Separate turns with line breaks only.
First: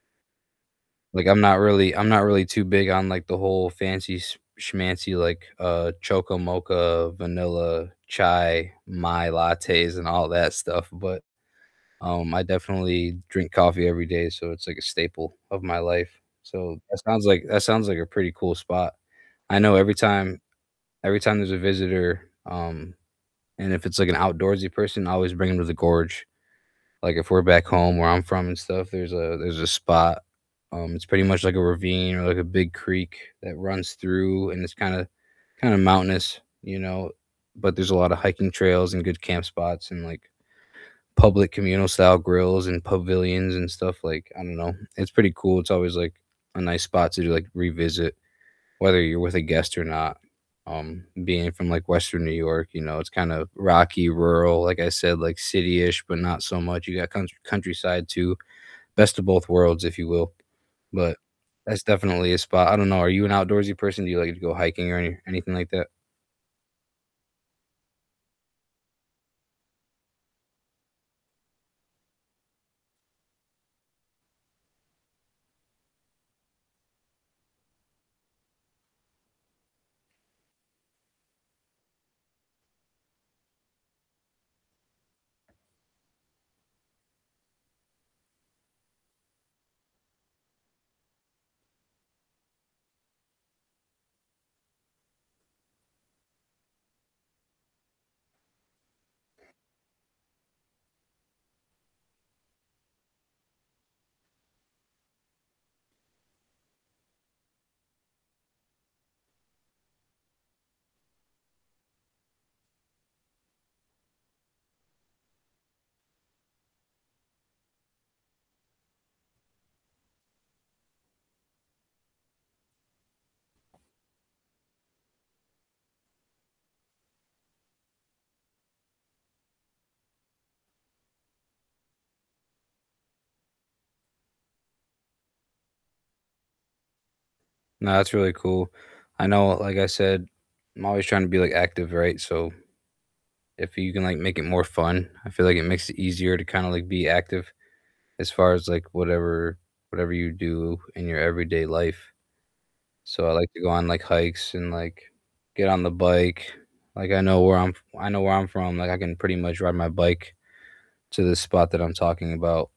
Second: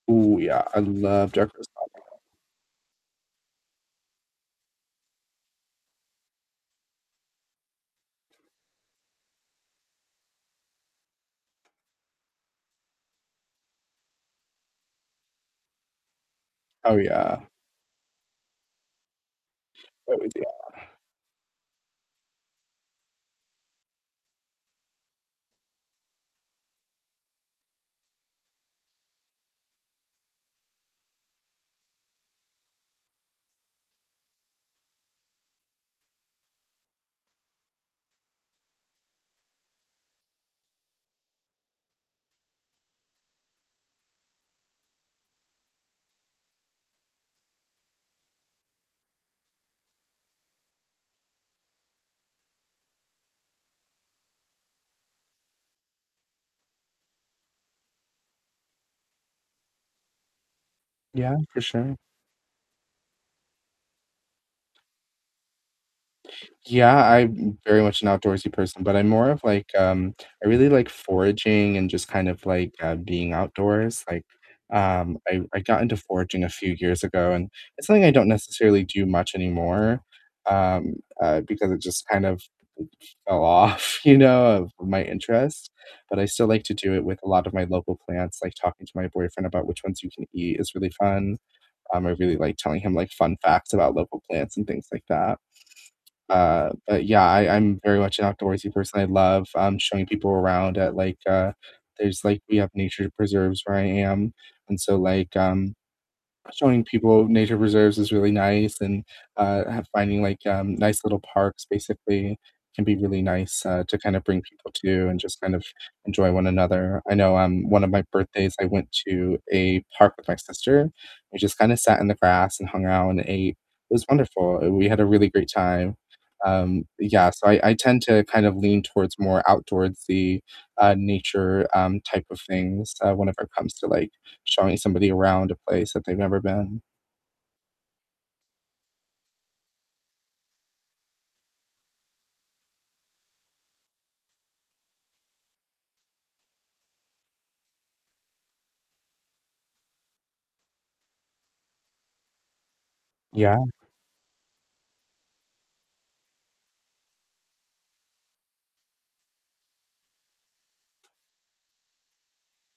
Ooh, yeah, I
Like,
love
I'm
dark
not
roast
really I'm
coffee.
not really too big on, like, the whole fancy sch schmancy, like, uh, choco mocha, vanilla, chai, my lattes and all that stuff, but, um, I definitely drink coffee every day, so it's like a staple of my life. So that
Oh,
sounds
yeah.
like that sounds like a pretty cool spot. I know every
Oh,
time
yeah.
every time there's a visitor, um, and if it's, like, an outdoorsy person, I always bring ‘em to the gorge, like, if we're back home where I'm from and stuff, there's a there's a spot, um, it's pretty much like a ravine or like a big creek that runs through, and it's kinda kinda mountainous, you know. But there's a lot of hiking trails and good camp spots and, like, public communal style grills and pavilions and stuff, like, I don't know, it's pretty cool. It's always, like, a nice spot to, like, revisit whether you're with a guest or not. Um, being from, like, Western New York, you know, it's kinda rocky, rural like I said, like, city-ish, but not so much. You got country countryside too. Best of both worlds, if you will. But
Yeah, for
that's
sure.
definitely a spot. I don't know, are you an outdoorsy person? Do you like to go hiking or any anything like that?
Yeah, I'm m very much an outdoorsy person, but I'm more of, like, um I really like foraging and just kind of, like, uh, being outdoors, like, um, I I got into foraging a few years ago, and it's something I don't necessarily do much anymore, um, uh, because it just kind of fell off, you know, of my interest, but I still like to do it with a lot of my local plants, like talking to my boyfriend about which ones you can eat is really fun, um, I really like telling him, like, fun facts about local plants and things like that. Uh, but yeah, I I'm very much an outdoorsy person; I love, um, showing people around at, like, uh there's, like we have nature preserves where I am, and so, like, um, showing people nature preserves is really nice and, uh, finding, like, um, nice little parks basically can be really nice, uh, to kinda bring people to and just kind of enjoy one another. I know, um, one of my birthdays, I went to a park with my sister, we just kinda sat in the grass and hung out and ate. It was wonderful; we had a really great time. Um, yeah, so I I tend to kind of lean towards more outdoorsy, uh, nature, um, type of things, uh, whenever it comes to, like, showing somebody around a place that they've never been.
Nah, that's really cool. I know like I said, I'm always trying to be, like, active, right? So if you can, like, make it more fun, I feel like it makes it easier to kinda, like, be active as far as, like, whatever whatever you do in your everyday life. So I like to go
Yeah.
on, like, hikes and, like, get on the bike. Like, I know where I'm f I know where I'm from, like, I can pretty much ride my bike to the spot that I'm talking about.